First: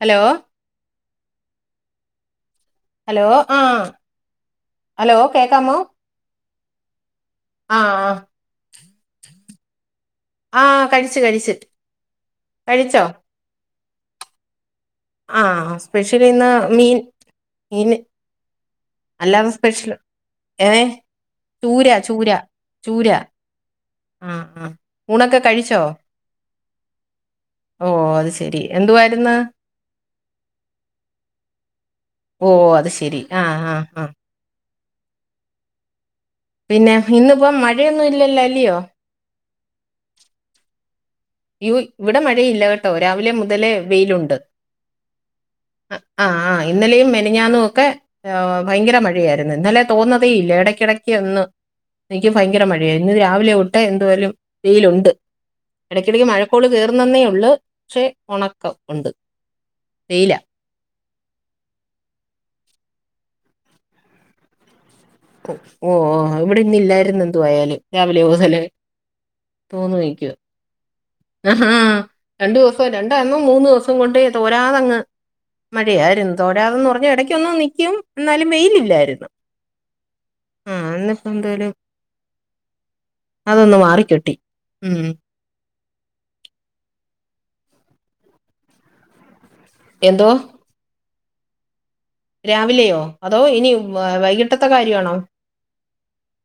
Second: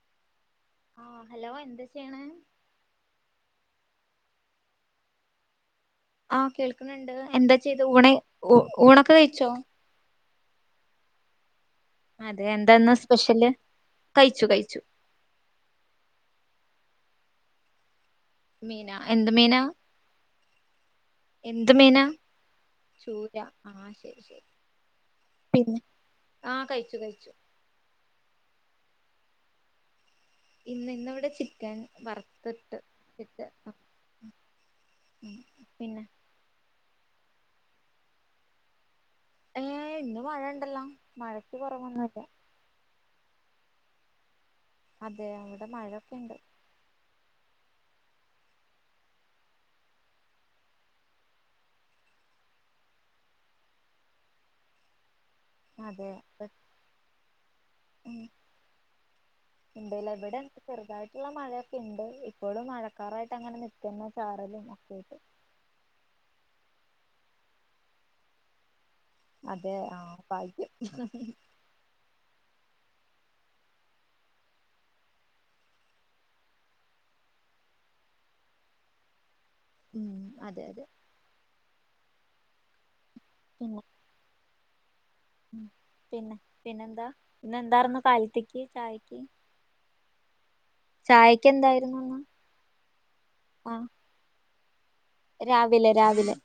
Hello ആ hello എന്താ ചെയ്യണേ? ഹലോ ആഹ് ഹലോ കേക്കാമോ? ആഹ് കേൾക്ക്ണ്ട്ണ്ട് എന്താ ആ ചെയ്ത് ഊണ് ഉ ഊണൊക്കെ കയിച്ചോ? ആ കഴിച്ചു കഴിച്ചു അതെ എന്താന്ന് കഴിച്ചോ സ്പെഷ്യെല് കയിച്ചു കയിച്ചു ആഹ് സ്പെഷ്യെലിന്ന് മീൻ മീന് മീന എന്ത് മീന? ഏ എന്ത് ചൂര മീനാ? ചൂര ചൂര ആ ശെരി ആ ശെരി ആ ഊണൊക്കെ പിന്നെ കഴിച്ചോ ആഹ് കയ്ച്ചു കയ്ച്ചു ഓ അത് ശരി എന്തുവാരുന്ന്? ഇന്ന് ഇന്നിവിടെ ചിക്കൻ വറ ഓ അത് ശരി ആ ആ ആ പിന്നെ പിന്നെ ഇന്നിപ്പം മഴയൊന്നും ഇല്ലല്ലോ അല്ലിയോ? ഏഹ് ഇന്ന് മഴണ്ടല്ലോ ഇവോയ് ഇവിടെ മഴയില്ല കെ ട്ടോ രാവിലെ മുതലേ വെയിലുണ്ട് അതെ അവിടെ ആഹ് മഴൊക്കെ ഉണ്ട് ആഹ് അയ് ഇന്നലെ മിനിഞ്ഞാന്നും ഒക്കെ ഭയങ്കര മഴയായിരുന്നു ഇന്നലെ തോർന്നതേ ഇല്ല എടക്കടക്ക് ഒന്ന് നിക്ക് ഭയങ്കര മഴയായി ഇന്ന് രാവിലെ ഒട്ട് എന്തോലും വെയിലുണ്ട് അതെ എടയ്ക്കടയ്ക്ക് മഴക്കോള് കെറുന്നന്നെ ഒള്ള് ഉം വെയിലാ ഇല്ലല്ലബടെ ചെറുതായിട്ടുള്ള മഴയൊക്കെ ഇണ്ട് ഇപ്പോളും മഴക്കാറായിട്ട് അങ്ങനെ നിക്കന്നെ ചാറലും ഒക്കെആയിട്ട് ഓഹ് ഓ ഇവിടെ ഇന്ന് ഇല്ലായിര്ന്ന് എന്തുവായാലും രാവിലെ മുതലേ അതെ ആഹ് ഭാഗ്യം ആഹാ രണ്ടുസം രണ്ടാന്നും മൂന്ന് ദിവസം കൊണ്ട് തോരാതങ്ങ് മഴെ അയിരുന്നു തോരാ തന്ന് പറഞ്ഞ് ഇടയ്ക്കൊന്നു നിൽക്കും ഇ ന്നാലും വെയിലി ല്ലായിരുന്നു. ഉം അതെ അതെ ആഹ് ഇന്നിപ്പോ എന്താലും അതൊന്ന് പിന്നെ മാറിക്കിട്ടി ഉം. പിന്നെ പിന്നെന്താ ഇന്ന് എന്താർന്ന് കാലത്തേക്ക് ചായക്ക് എന്തോ ചായക്ക് എന്തായിരുന്നുന്ന് രാവിലെയോ അതോ ഇനിയും വൈകിട്ടത്തെ കാര്യണോ? രാവിലെ രാവിലെ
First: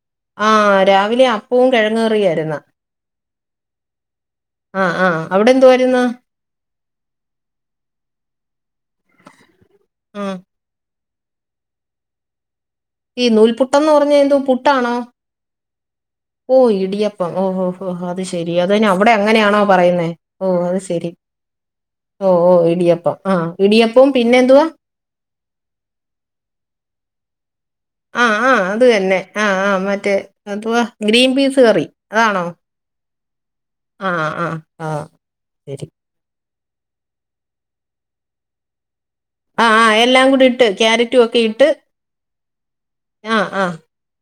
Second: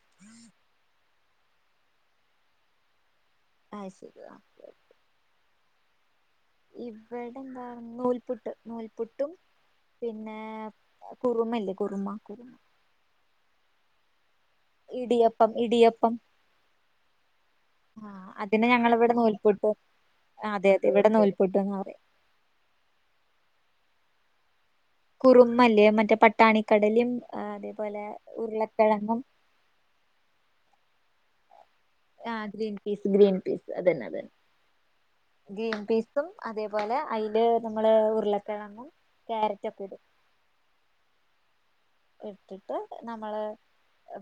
ആഹ് രാവിലെ അപ്പോം കെഴങ്ങ് കറിആയിര്ന്ന് അയ് ശരി ഓക്കെ ആഹ് ആഹ് അവിടെ എന്തു ആയിരുന്നു ഇവിടെ എന്താ നൂൽപുട്ട് നൂൽപുട്ടും ആ പിന്നെ കുറുമയില്ലേ കുറുമ കുറു ഈ നൂൽപുട്ടന്ന് പറഞ്ഞ എന്താ പുട് ഇടിയപ്പം ഇടിയപ്പം ഓഹ് ഇടിയപ്പം ഓ ഓ ഓ ഒഹ് ആ അത് ശെരി അതിന് അതിനെ അവിടെ ഞങ്ങളിവിടെ അങ്ങനെയാണോ നൂൽപുട്ട് പറയുന്നേ ഓ ആ, അതെ അത് അതെ ശെ ഇവിടെ നൂൽ പുട്ടെന്ന പറയാ ഓഹ് ഓ ഇടിയപ്പം ആഹ് ഇടിയപ്പോം പിന്നെ എന്തുവാ കുറുമല്ലേ മറ്റേ പട്ടാണിക്കടലിം അതേപോലെ ഉരുളക്കെഴങ്ങും ആഹ് ആഹ് മറ്റേ എന്തു വാ ഗ്രീൻ പീസ് കറി ആഹ് ഗ്രീൻ പീസ് ഗ്രീൻ പീസ് ആഹ് ആഹ് അ ഗ്രീൻപീസും അതേപോലെ അയില് നമ്മള് ഉരുളക്കെ ഴങ്ങും ആഹ് ആഹ് എല്ലാം കൂടി ഇട്ട് ക്യാരറ്റും ഒക്കെ ഇട്ട് ഇട്ടിട്ട് ആ നമ്മള് ആ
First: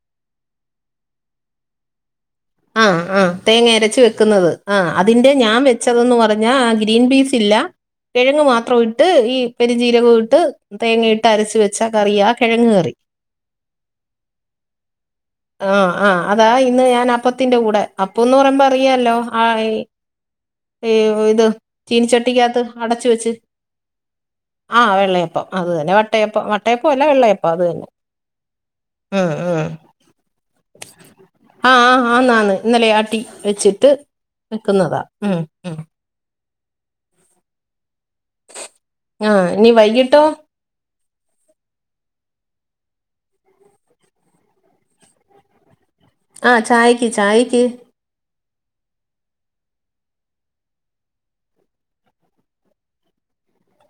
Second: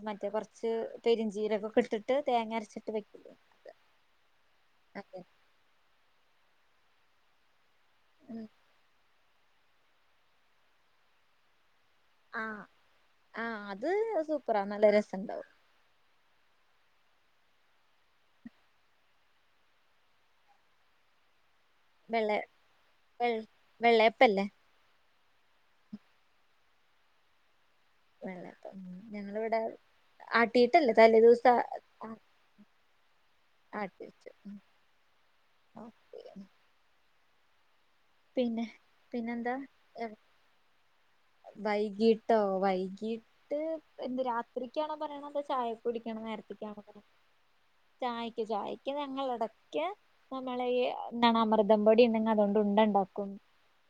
മറ്റേ കോറച്ച് പെരിഞ്ചീരകൊക്കെ ഇട്ടിട്ട് തേങ്ങരച് ആഹ് ആഹ് തേങ്ങ അരച്ച് വെക്കുന്നത് ആഹ് അതെ അതിന്റെ ഞാൻ വെക് ച്ചതെന്ന് പറഞ്ഞ ആ ഗ്രീൻ പീസ് ഇല്ല ഉം കെഴങ്ങ് മാത്രം ഇട്ട് ഈ പെരിംജീരകം ഇട്ട് തേങ്ങയിട്ട് അരച്ച് വെച് ച്ച കറിയ ആഹ് ആഹ് അത് സൂപ്പറാ നല്ല രസണ്ടാവും ആഹ് ആഹ് അതാ ഇന്ന് ഞാൻ അപ് പ്പത്തിന്റെ കൂടെ അപ്പോന്ന് പറയുമ്പോ അറിയാല്ലോ ആഹ് ഇ ഇത് വെള്ള ചീനച്ചട്ടിക്കകത്ത് അടച് വെ വെച്ച് വെള്ളയപ്പല്ലേ ആഹ് വെള്ളയപ്പം അത് തന്നെ വട്ടയപ്പം വട്ടയപ്പം അല്ല വെള്ളയപ്പം അത് തന്നെ വെള്ളപ്പം ഉം ഞങ്ങളിവിടെ ഉം ആട്ടിട്ടല്ലേ തലെ ദിവസം ആ ആഹ് ന്നാന്ന് ഇന്നലെ ആട്ടി വെച്ചിട്ട് ആട്ടി വെച്ചു ഉം വെക്കുന്നതാ ഉം ഉം ഓക്കെ പിന്നെ ആഹ് പിന്നെന്താ ഇനി വൈയ്യിട്ടോ വൈകീട്ടോ വൈകീട്ട് ഇന്ന് രാത്രിക്കണോ പറയുണത് ചായ ആഹ് ചായക്ക് ചായക്ക് ചായക്ക് ചായക്ക് ഞങ്ങൾ ഇടയ്ക്ക് നമ്മളെ ഈ ന്നാണ് അമൃതം പൊടി ഉണ്ടെങ്ക അതുകൊണ്ട് ഉണ്ടണ്ടാക്കും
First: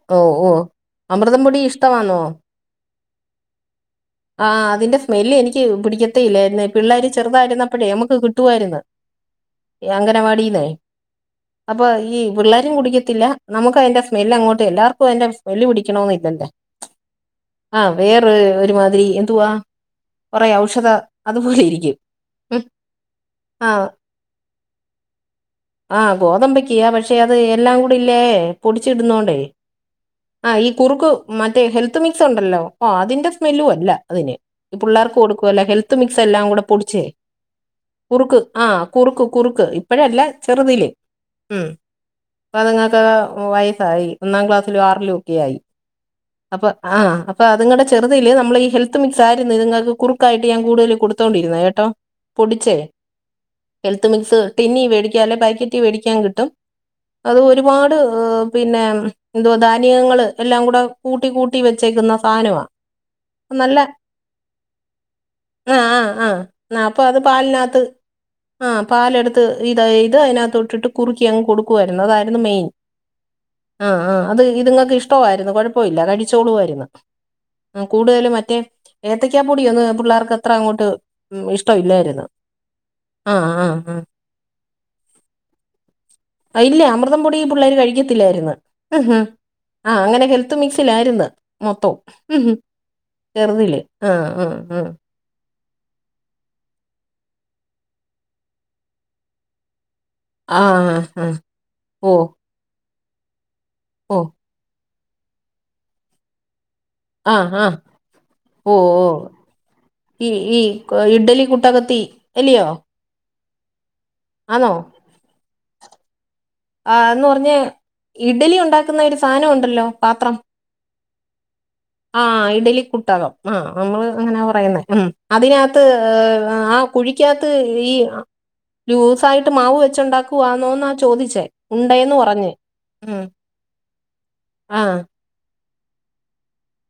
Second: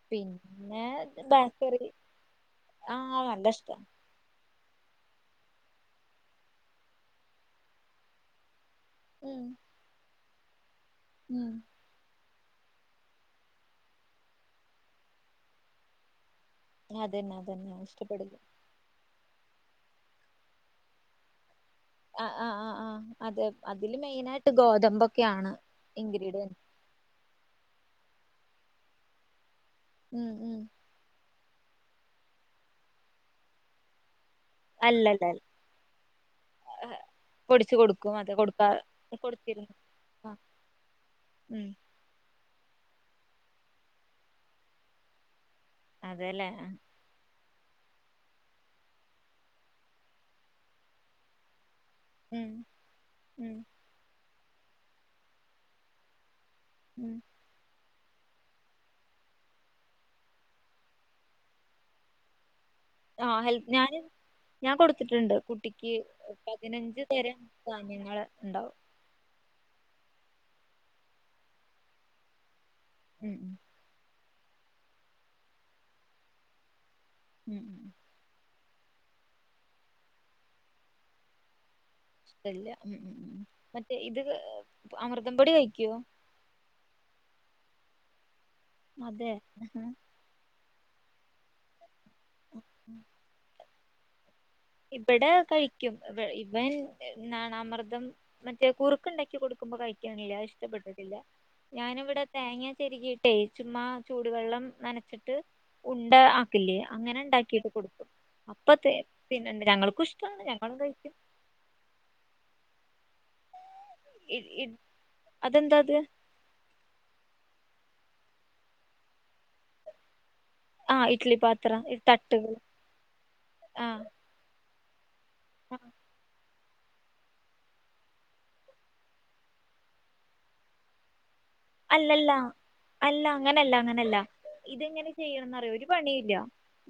പിന്നെ ബാക്കറി അന്നോ ആഹ് നല്ല ഇഷ്ടാ ആഹ് അതിന്റെ സ്മെല്ല് എനിക്ക് പിടിക്കത്ത ഇല്ലായിരുന്നു പിള്ളേര് ചെറുതായിരുന്നപ്പോഴേ നമുക്ക് കിട്ടുആയിരുന്നു [unintelligible] ഇ അംഗനവാടിന്നേ ങ്ങാ അപ്പൊ ഈ പിള്ളേരും കുടിക്കത്തില്ല നമുക്ക് അതിന്റെ സ്മെല് അങ്ങോട്ട് എല്ലാർക്കും അതിന്റെ സ്മെല് പിടിക്കണോന്ന് ഇല്ലല്ലേ അതന്നെ അതന്നെ ഇഷ്ടപ്പെട്ല്ല്യ ഈ എന്തുവാ കൊറെ ഔഷധ അതുപോലെ ഇരിക്കും ആ ആ ഉം, ആ ആ് അതെ ആ അതില് മെയിനായിട്ട് ഗോതമ്പൊക്കെയാണ് ആ ഇൻഗ്രീഡിയൻ ഗോതമ്പയ്ക്ക് പക്ഷെ അത് എല്ലാം കൂടില്ലേ പൊടിച്ചടുന്നോണ്ടേ ഉം ആ ഉം ഈ കുറുക്ക് മറ്റേ ഹെൽത്ത് മിക്സ് ഉണ്ടല്ലോ അതിന്റെ സ്മെല്ലും അല്ല അതിന് പുള്ളേർക്ക് അല്ലല്ല അല്ല. കൊടുക്കുവല്ല ഹെൽത്ത് മിക്സ് എല്ലാം കൂടെ പൊടിച്ചേ പൊടിച്ചു കൊടുക്കും അത് കുറുക്ക് കൊടുക്കാ ആഹ് കുറുക്ക് കുറുക്ക് കൊടുത്തിരുന്നു ഇപ്പഴല്ല ആഹ് ചെറുതില് ഉം പ്പ അതുങ്ങൾക്ക് വയസ്സായി ഒന്നാം ക്ലാസ്സിലും ആറിലും ഒക്കെ ആയി അതെല്ലേ ആ. അപ്പൊ ആഹ് അപ്പൊ അതുങ്ങളടെ ചെറുതില് നമ്മൾ ഈ ഹെൽത്ത് മിക്സ് ആയിരുന്നു ഇത്ങ്ങക്ക് കുറുക്കായിട്ട് ഞാൻ കൂടുതൽ കൊടുത്തോണ്ടിരുന്നേ കേട്ടോ ഉം പൊടിച്ച് ഉം ഹെൽത്ത് മിക്സ് ടിന്നി വേ ടിക്കാ അല്ലെ പാക്കറ്റ് വേടിക്കാൻ കിട്ടും [inaudible] അത് ഒരുപാട് പിന്നെ എന്തുവാ ധാനി യങ്ങൾ എല്ലാം കൂടെ കൂട്ടി കൂട്ടി വെച്ചേക്കുന്ന സാനവാ ആഹ് ഹെൽ ഞാന് ഞാൻ കൊടുത്തിട്ടുണ്ട് ആ കുട്ടിക്ക് ആ ആ ആ അപ്പൊ പതിനഞ്ച് അത് തരം പാലിനകത്ത് ധാന്യങ്ങള് ആ ഉണ്ടാവും പാലെടുത്ത് ഇത് ഇത് അതിനകത്ത് ഇട്ടിട്ട് കുറുക്കി അങ്ങ് കൊടുക്കുവായിരുന്നു അതായിരുന്നു മെയിൻ ഉം ഉം ആഹ് ആഹ് അത് ഇതുങ്ങൾക്ക് ഇഷ്ടവമായിരുന്നു കുഴപ്പല്ല കഴിച്ചോളുയിരുന്നു ഉം ഉം ആ ഉം കൂടുതല് പ റ്റേ ഏത്തക്കാ പൊടിയങ് പിള്ളേർക്ക് എത്ര അങ്ങോട്ട് ഇഷ്ടല്ലായിര്ന്ന് ഇല്ല ല്ല ഉ മറ്റേ ഇത് അമൃതം പൊടി കഴിക്കോ ഇല്ല അമൃതം പൊടി ഈ പിള്ളേർ കഴിക്കത്തില്ലായിരുന്നു ഉം അതെ ആഹാ. ആ അങ്ങനെക്കെ ത്ത് മിക്സിലാര്ന്ന് മൊത്തം മ് ഹ് [inaudible] ചെറ്തില്ലേ ആഹ് ആഹ് ആഹ് ഇവിടെ കഴിക്കും ഇവ ഇവൻ എന്നാണ് അമർദ്ദം മറ്റേ കുറുക്ക ഉണ്ടാക്കി കൊടുക്കുമ്പോ കഴിക്കും ക്കറിയി ല്ല ആഹ് ഇഷ്ടപ്പെട്ടില്ല ആഹ് ഞാനിവിടെ ഓഹ് തേങ്ങാ ചെരകീട്ട് ട്ടേയ് ചുമ്മാ ഓഹ് ചൂടുവെള്ളം നനച്ചിട്ട് ഉണ്ട ആക്കില്ലേ അങ്ങനെ ആഹ് ഉണ്ടാക്കിട്ട് ആഹ് കൊടുക്കും ഓഹ് അപ്പതേ ഓഹ് ഈ ഈ ഇഡ്ഡലി കുട്ടകത്തി ഇല്യോ ഇല് ഇല് അതെന്താ അത് ആഹ് ന്ന് പറഞ്ഞ ഇഡ്ലി ഉണ്ടാക്കുന്ന ഒരു സാധനം ഉണ്ടല്ലോ പാത്രം ആ ഇഡ്ലി പത്രം ഇട് ആ ഇഡലിക്കുട്ടകം ആ് നമ്മള് അങ്ങനാ പറയുന്നേ ഉ ആ അതിനകത്ത് ആ കുഴിക്കാത്ത് ഈ ലൂസായിട്ട് മാവ് ഒഴിച്ചുണ്ടാക്കുവാന്നോന്നാ ചോദിച്ചേ ഉണ്ടേന്ന് അല്ലല്ല പറഞ്ഞ് അല്ല ഉം അങ്ങനല്ല അങ്ങനല്ല ആഹ് ഇത്ങ്ങനെ ചെയ്യണന്നറിയോ ഒരു പണിയില്ല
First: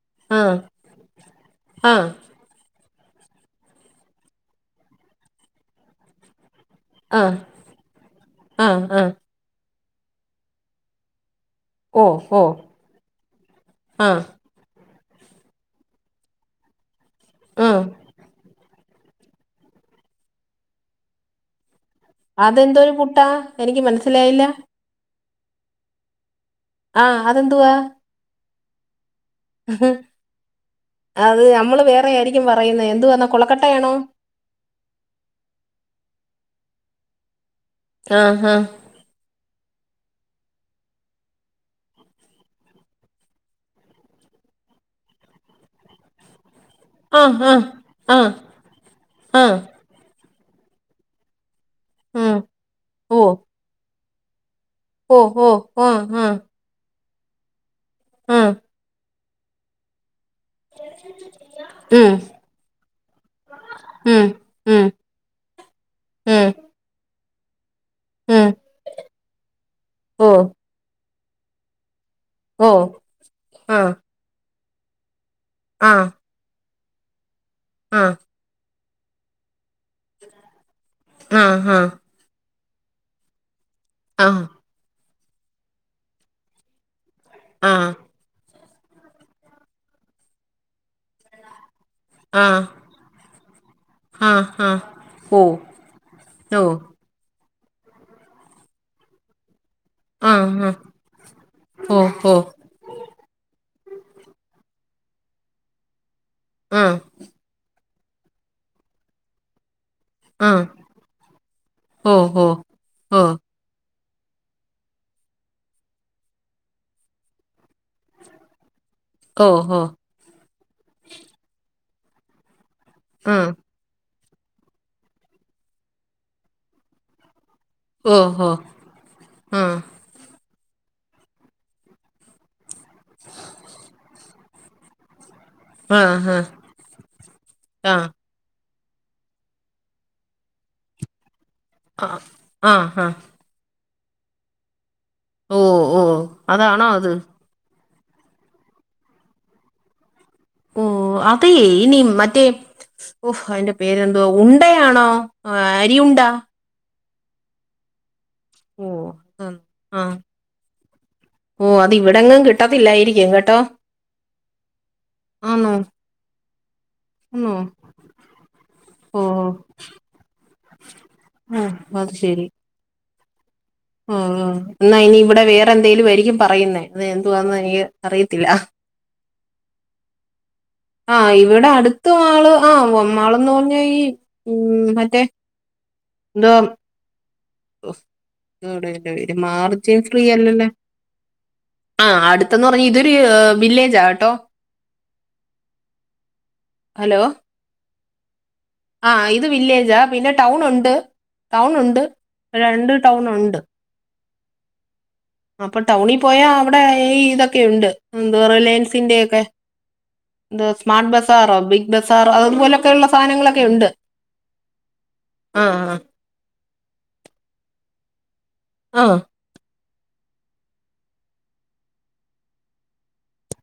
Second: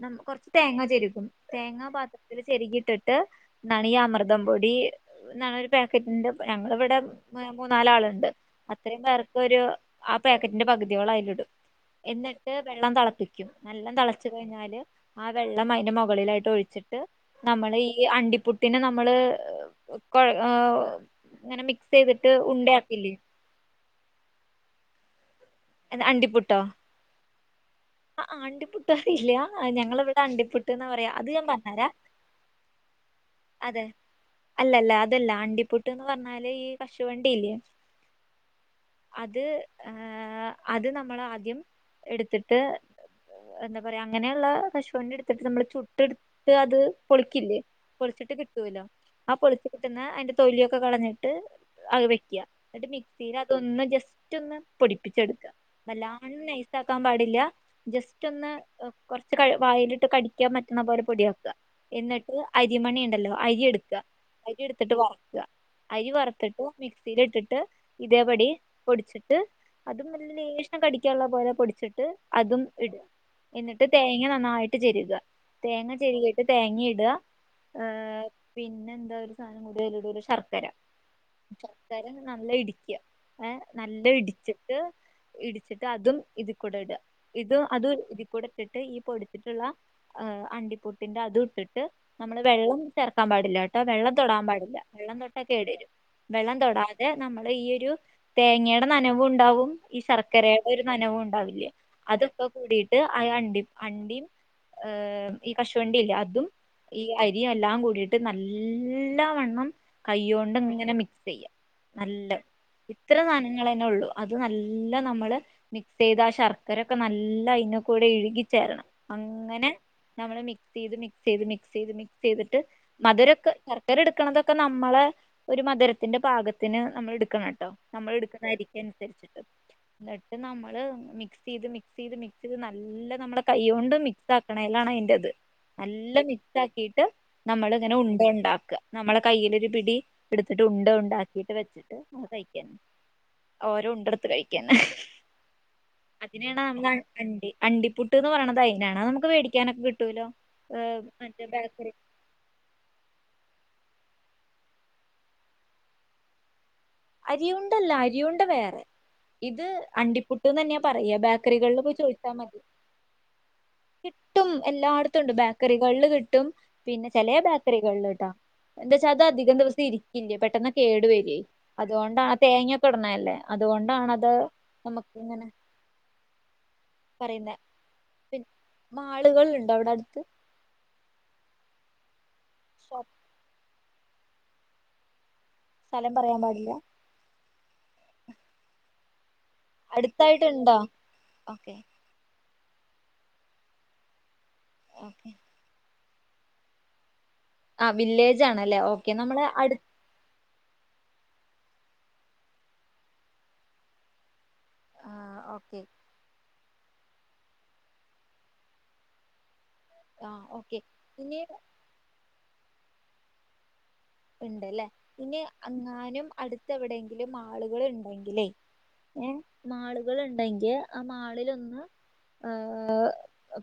നമക് കുറച്ച് ആഹ് തേങ്ങ ചെരുകും തേങ്ങാ പാ ആഹ് ചെരികി ഇട്ടിട്ട് ന്നണി ഈ അമൃതം പൊടി എന്ന ഒരു പാക്കറ്റിന്റെ ഞങ്ങൾ ഇവിടെ ആഹ് ന്ന് മൂന്നാലാളുണ്ട് ആഹ് അത്രയും ആഹ് പേർക്ക് ഒരു ആ പാക്കറ്റിന്റെ പകുതിയോളം അയിലിടും ഓ ഓ എന്നിട്ട് വെള്ളം തളപ്പിക്കും നല്ലം ആഹ് തളച്ചു കഴിഞ്ഞാല് ആ വെള്ളം അതിന്റെ മുകളിലായിട്ട് ഒഴിച്ചിട്ട് നമ്മള് ആഹ് ഈ അണ്ടിപ്പുട്ടിന് നമ്മള് ക്കൊഴ് ആ ഇങ്ങനെ മിക്സെയ്തിട്ട് അതെന്തോരു ഉണ്ടയാക്കില്ലേ? പുട്ടാ എനിക്ക് മനസ്സിലായില്ല. എത് അണ്ടിപുട്ടോ? ആഹ് അതെന്തുവാ? അആ അണ്ടിപുട്ട് അറിയില്ലേ.. ആഹ് ഞങ്ങള്‌വ്ടെ അണ്ടിപുട്ട് ന്ന പറയാ അത് ഞാൻ നമ്മള് പർഞ്ഞരാ. വേറെ ആയിരിക്കും പറയുന്നേ എന്തു വ അതെ അല്ലല്ല അതല്ല അണ്ടിപുട്ട് ന്ന് പർഞ്ഞാല് ഈ കശുവണ്ടിയില്ലേ? ആഹ് ഹാ.. അത് ഏഹ് അത് നമ്മളാദ്യം എടുത്തിട്ട് എന്താ പറയാ അങ്ങനെയുള്ള കശുവണ്ടിയെടുത്തിട്ട് നമ്മള് ചുട്ടെടുത്ത് അത് ആഹ് പൊളിക്കില്ലേ ആഹ് ആഹ് പൊളിച്ചിട്ട് കിട്ടൂലോ. ആ ആഹ് ആഹ് പൊളിച്ച് കിട്ടുന്ന അയ്ന്റെ തൊലിയൊക്കെ കളഞ്ഞിട്ട് അഅ് വെക്ക. ഉം ന്നിട്ട് ഓ മിക്സിയിൽ അതൊന്ന് ജസ്‌റ്റൊന്ന് ഓ പൊടിപ്പിച്ചെടുക്ക. ഓ ആഹ് ആഹ് വല്ലാണ്ട് നൈസ് ക്കാൻ പാടില്ല. ആഹ് ജസ്‌റ്റൊന്ന് കൊർച്ച് വായിലിട്ട് കടി ക്കാൻ പറ്റുന്ന പോലെ പൊടിയാക്ക. ഉം എന്നിട്ട് അരിമണിണ്ടല്ലോ. അരിയെടുക്ക ഉം അരി ഉം എടുത്തിട്ട് വറ്ക്ക. അരി ഉം വറുത്തിട്ട് മിക്സീലിട്ടിട്ട് ഇതേപടി ഉം പൊടിച്ചിട്ട് ഓ അതുംമെല്ലെ ലേഷം കടിക്കാള്ള പോലെ പൊടിച്ചിട്ട് അതും ഓ ഇട.. ആ എന്നിട്ട് തേങ്ങ നന്നായിട്ട് ചെര്ക തേങ്ങ ആ ചെരികി ട്ട് തേങ്ങീടാ.. ആ ആഹ് പിന്നെന്താ ഒരു സാനം കൂടി അയലിടൂലെ ശർക്കര ആ ആ ശർക്ക തൻ നല്ല ഇടിക്യ. ഏഹ് നല്ല ആ ഇടിച്ച് ട്ട് ഇടിച്ചിട്ട് അതും ഇതിക്കൂടെ ഇട. ഇത് ആ അത് ഇതിക്കൂടെ ഇട്ടിട്ട് ഈ പൊടിച്ചിട്ടുള്ള ആഹ് അണ്ടിപുട്ടിന്റെ അതുട്ടിട്ട് നമ്മള് ആ വെള്ളം ചേർക്കാൻ പാടില്ലാട്ടോ. വെള്ളം ആ തൊടാൻ ആ പാടില്ല. വെള്ളം തൊട്ടാ ഓ കേടെരും. വെള്ളം ഓ തൊടാ ഏ നമ്മളെ ഈ ഒരു തേങ്ങേടെ നനവുണ്ടാവും ഈ ആ ശർക്കരയുടെ ആ ഒരു നനവുണ്ടാവില്ലേ ഓ ഓ അതൊക്കെ കൂടീ ട്ട് അയ അണ്ടിം അണ്ടിം ഏഹ് ഈ കശുവണ്ടില്ലേ അതും ആ ഈ അരിയും എല്ലാ കൂടീട്ട് നല്ല വണ്ണം ആ കൈയ്യോണ്ട്ങ്ങനെ മിക്സെയ്യാ ഓ നല്ലം ഓ ഇത്ര ഓ നന ങ്ങളന്നൊള്ളു. അത് നല്ല നമ്മള് മിക്സെയ്ത ആ ശർക്കരൊക്കെ നല്ല അയിനകൂടെ ഇഴുകിച്ചേരണം. ഓ അങ്ങനെ ഓ നമ്മള് മിക്സെയ്ത് മിക്സെയ്ത് മിക്സെയ്ത് മിക് സെയ്തിട്ട് ആ മധുരൊക്കെ കറ ധരെടുക്കണതൊക്കെ നമ്മള് ഒരു മധുരത്തിന്റെ പാകത്തിന് നമ്മൾ എടുക്കണട്ടോ. ഓ ഓ നമ്മളെടുക്കുന്നരിക്കനുസരിച്ചിട്ട് ആ ന്നിട്ട് നമ്മള് മിക്സെയ്ത് മിക്സെയ്ത് മിക് ത് നല്ല നമ്മെട കൈയ്യോണ്ട് മിക്സാക്ക് ണേലാണയ്ൻ്റെത്. ആ നല്ല മിക് സാക്കീട്ട് ആ നമ്മളിങ്ങനെ ആ ഉണ്ടയുണ്ടാക്ക. നമ്മളെ കൈയ്യിലൊരു പിടി എടുത്തിട്ട് ഉണ്ട ഉണ്ടാക്കിട്ട് വെച്ചിട്ട് ആ ആ അത്കയ്കന്നെ. ആ ഓരോ ഉണ്ടെടുത്ത് കഴിക്കന്നെ. ഓ ഓ അതി അതാണോ നേണാമ്മള് അത് അണ്ടി അണ്ടി പു ട്ട് പറയണതയ്നാണ്. അതമ്മക്ക് വേടിക്കാനൊക്കെ കിട്ടൂലോ. ഓ ഏഹ് മറ്റേ അതെ ബേക്കറി ഇനി മറ്റേ ഓഹ് അതിന്റെ പേരെന്തുവ ഉണ്ടയാണോ അരി ഉണ്ട? അരിയുണ്ടല്ലാ അരിയുൺ ണ്ട വേറെ ഓ അതാ ഇത് ആ അണ്ടിപുട്ട്ന്നന്നെ പറയ ബേക്കറികളിൽ പോയി ചോ വ്ടെങ്ങും കിട്ടത്തില്ലായിരിക്കും കേട്ടോ. കിട്ടും. എല്ലാട്ത്തുണ്ട്. ആന്നോ ബേക്കറികൾല് കിട്ടും. പിന്നെ ചെലേ ആന്നോ ബേക്കറികൾല്ട്ടാ. എന്തേച്ചാ ഓ അത് ഓ അധികം ദിവസം ഇരിക്കില്ല. പെട്ടെന്ന് കേടു വര്വേയ് ഓ, അതോണ്ട ആ തേങ്ങകിട്ണല്ലേ അതുകൊണ്ടാ ഉഹ് ഉഹ് ഇന്നായ്ന് ഇവിടെ വേറെന്തേലുവായിരിക്കും പറയുന്നേ അത് എന്തുവാന്ന് എനിക്ക് അറിയത്തില്ല. അഹ് മാള്കള്ണ്ടോ അവ്ടടുത്ത്? ആഹ് ഇവിടെ അടുത്ത് മാള്. ആഹ് ഷോപ്പ് മാളെന്ന് പറഞ്ഞാ ഈ മ് മറ്റേ സ്ഥലം പറയാം പാടില്ല. [unintelligible] ഒരു മാർജിൻ ഫ്രീയല്ലല്ലേ? അടുത്തായിട്ടുണ്ടോ ഓക്കെ അഹ് അടുത്തന്ന് പറഞ്ഞാ ഇതൊരു വില്ലേജാ കേട്ടോ. ഓക്കെ. ഹലോ? ആഹ് വില്ലേജാണല്ലേ? ഓക്കെ നമ്മളെ അടു ടൗണുണ്ട് ടൗണുണ്ട് രണ്ട് ടൗണുണ്ട്. ആഹാ അപ്പൊ ടൗണിപോയാ അവ്ടെ ഈ ഇതൊക്കെയുണ്ട് എന്തപറയാ ലെൻസിന്റെയൊക്കെ. ആ എന്ത് ഓക്കെ സ്മാർട്ട് ഇനി ബസാറോ, ബിഗ് ബസാറോ അതുപോലെയൊക്കെയുഉള്ള സാധനങ്ങളൊക്കെയുണ്ട്. ഉണ്ട്ല്ലേ ഇനി അങ്ങാനും അടുത്ത് എവിടെയെങ്കിലും മാള്കൾ ഉണ്ടെങ്കിലേ. ഹാ ഏഹേ മാളുകള്ണ്ടെങ്കി ആ മാളിലൊന്ന്. ഏഹ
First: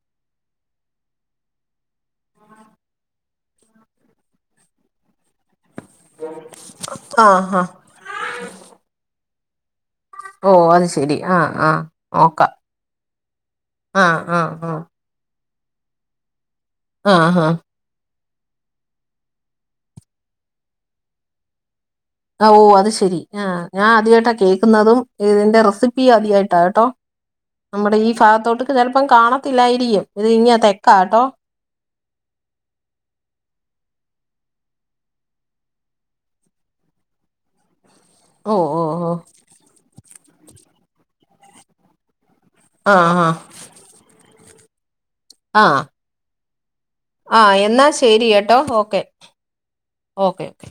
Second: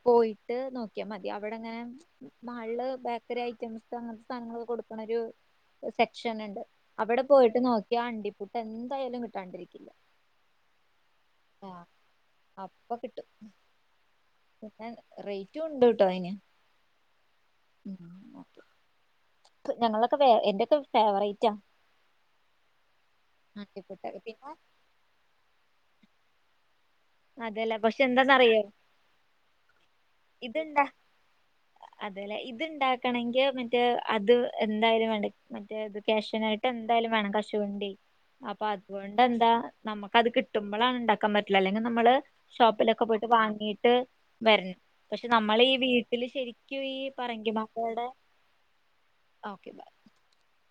പോയിട്ട് നോക്കിയാ മതി. അവിടെങ്ങനെ- മള്ള് ബേക്കറി ഐറ്റംസ് അങ്ങനത്തെ സാധങ്ങളൊക്കെ കൊടുക്കണരു. ഒര്സെക്ഷന്ണ്ട് അവിടെ ആ പോയിട്ട് ആ നോക്കിയാ അണ്ടിപ്പുട്ട് എന്തായാലും കിട്ടാണ്ടിരിക്കില്ല. ഓ അത് ശെരി ആഹ് ആ ആഹ നോക്കാം അപ്പൊ ആഹ ആഹ ആഹ റെയ്റ്റൂണ്ട് ട്ടോ അയിന്. ആഹ ആഹ ഉം ഓക്കെ. ഞങ്ങളൊക്കെ എന്റെക്കെ ഫേവറേറ്റാ ഹോ അത്ശെരി ആഹാ അണ്ടിപ്പുട്ട് ഞാനാദ്യവായിട്ടാ പിന്നെ കേക്കുന്നതും ഇതിന്റെ റെസിപ്പി ആദ്യാവായിട്ടാ കേട്ടോ. അതല്ല നമ്മുടെ പക്ഷെ ഈ എന്താന്നറിയോ ഫാഗത്തോട്ട്ക്ക് ചെലപ്പം കാണത്തില്ലായിരിക്കും. ഇത് ഇങ്ങ് തെക്കാട്ടോ? അതേല്ലെ ഇത്ണ്ടാക്കണെങ്കി മറ്റേ അത് എന്തായാലും വേണ്ടി മറ്റേയിത് കേഷ്യനെട്ട്. ഇക്കെന്തായാലും വേണം കശുവണ്ടി. ഓ അപ്പൊ ഓ ഓ അതുകൊണ്ട് എന്താ നമ്മുക്ക്ത് കിട്ടുമ്പോളാണ് ഉണ്ടാക്കാൻ പറ്റില്ല അല്ലെങ്കിൽ നമ്മള്. ആ ഷോപ്പിലൊക്കെ ആ പോയിട്ട് വാങ്ങിട്ട് വെര്ണം. പക്ഷെ നമ്മളീ വീട്ടില് കെരിക്കു ഈ ആഹാ എന്നാ പറങ്കിമത്തയുടെ ശെരിയേട്ടോ okay okay bye okay okay.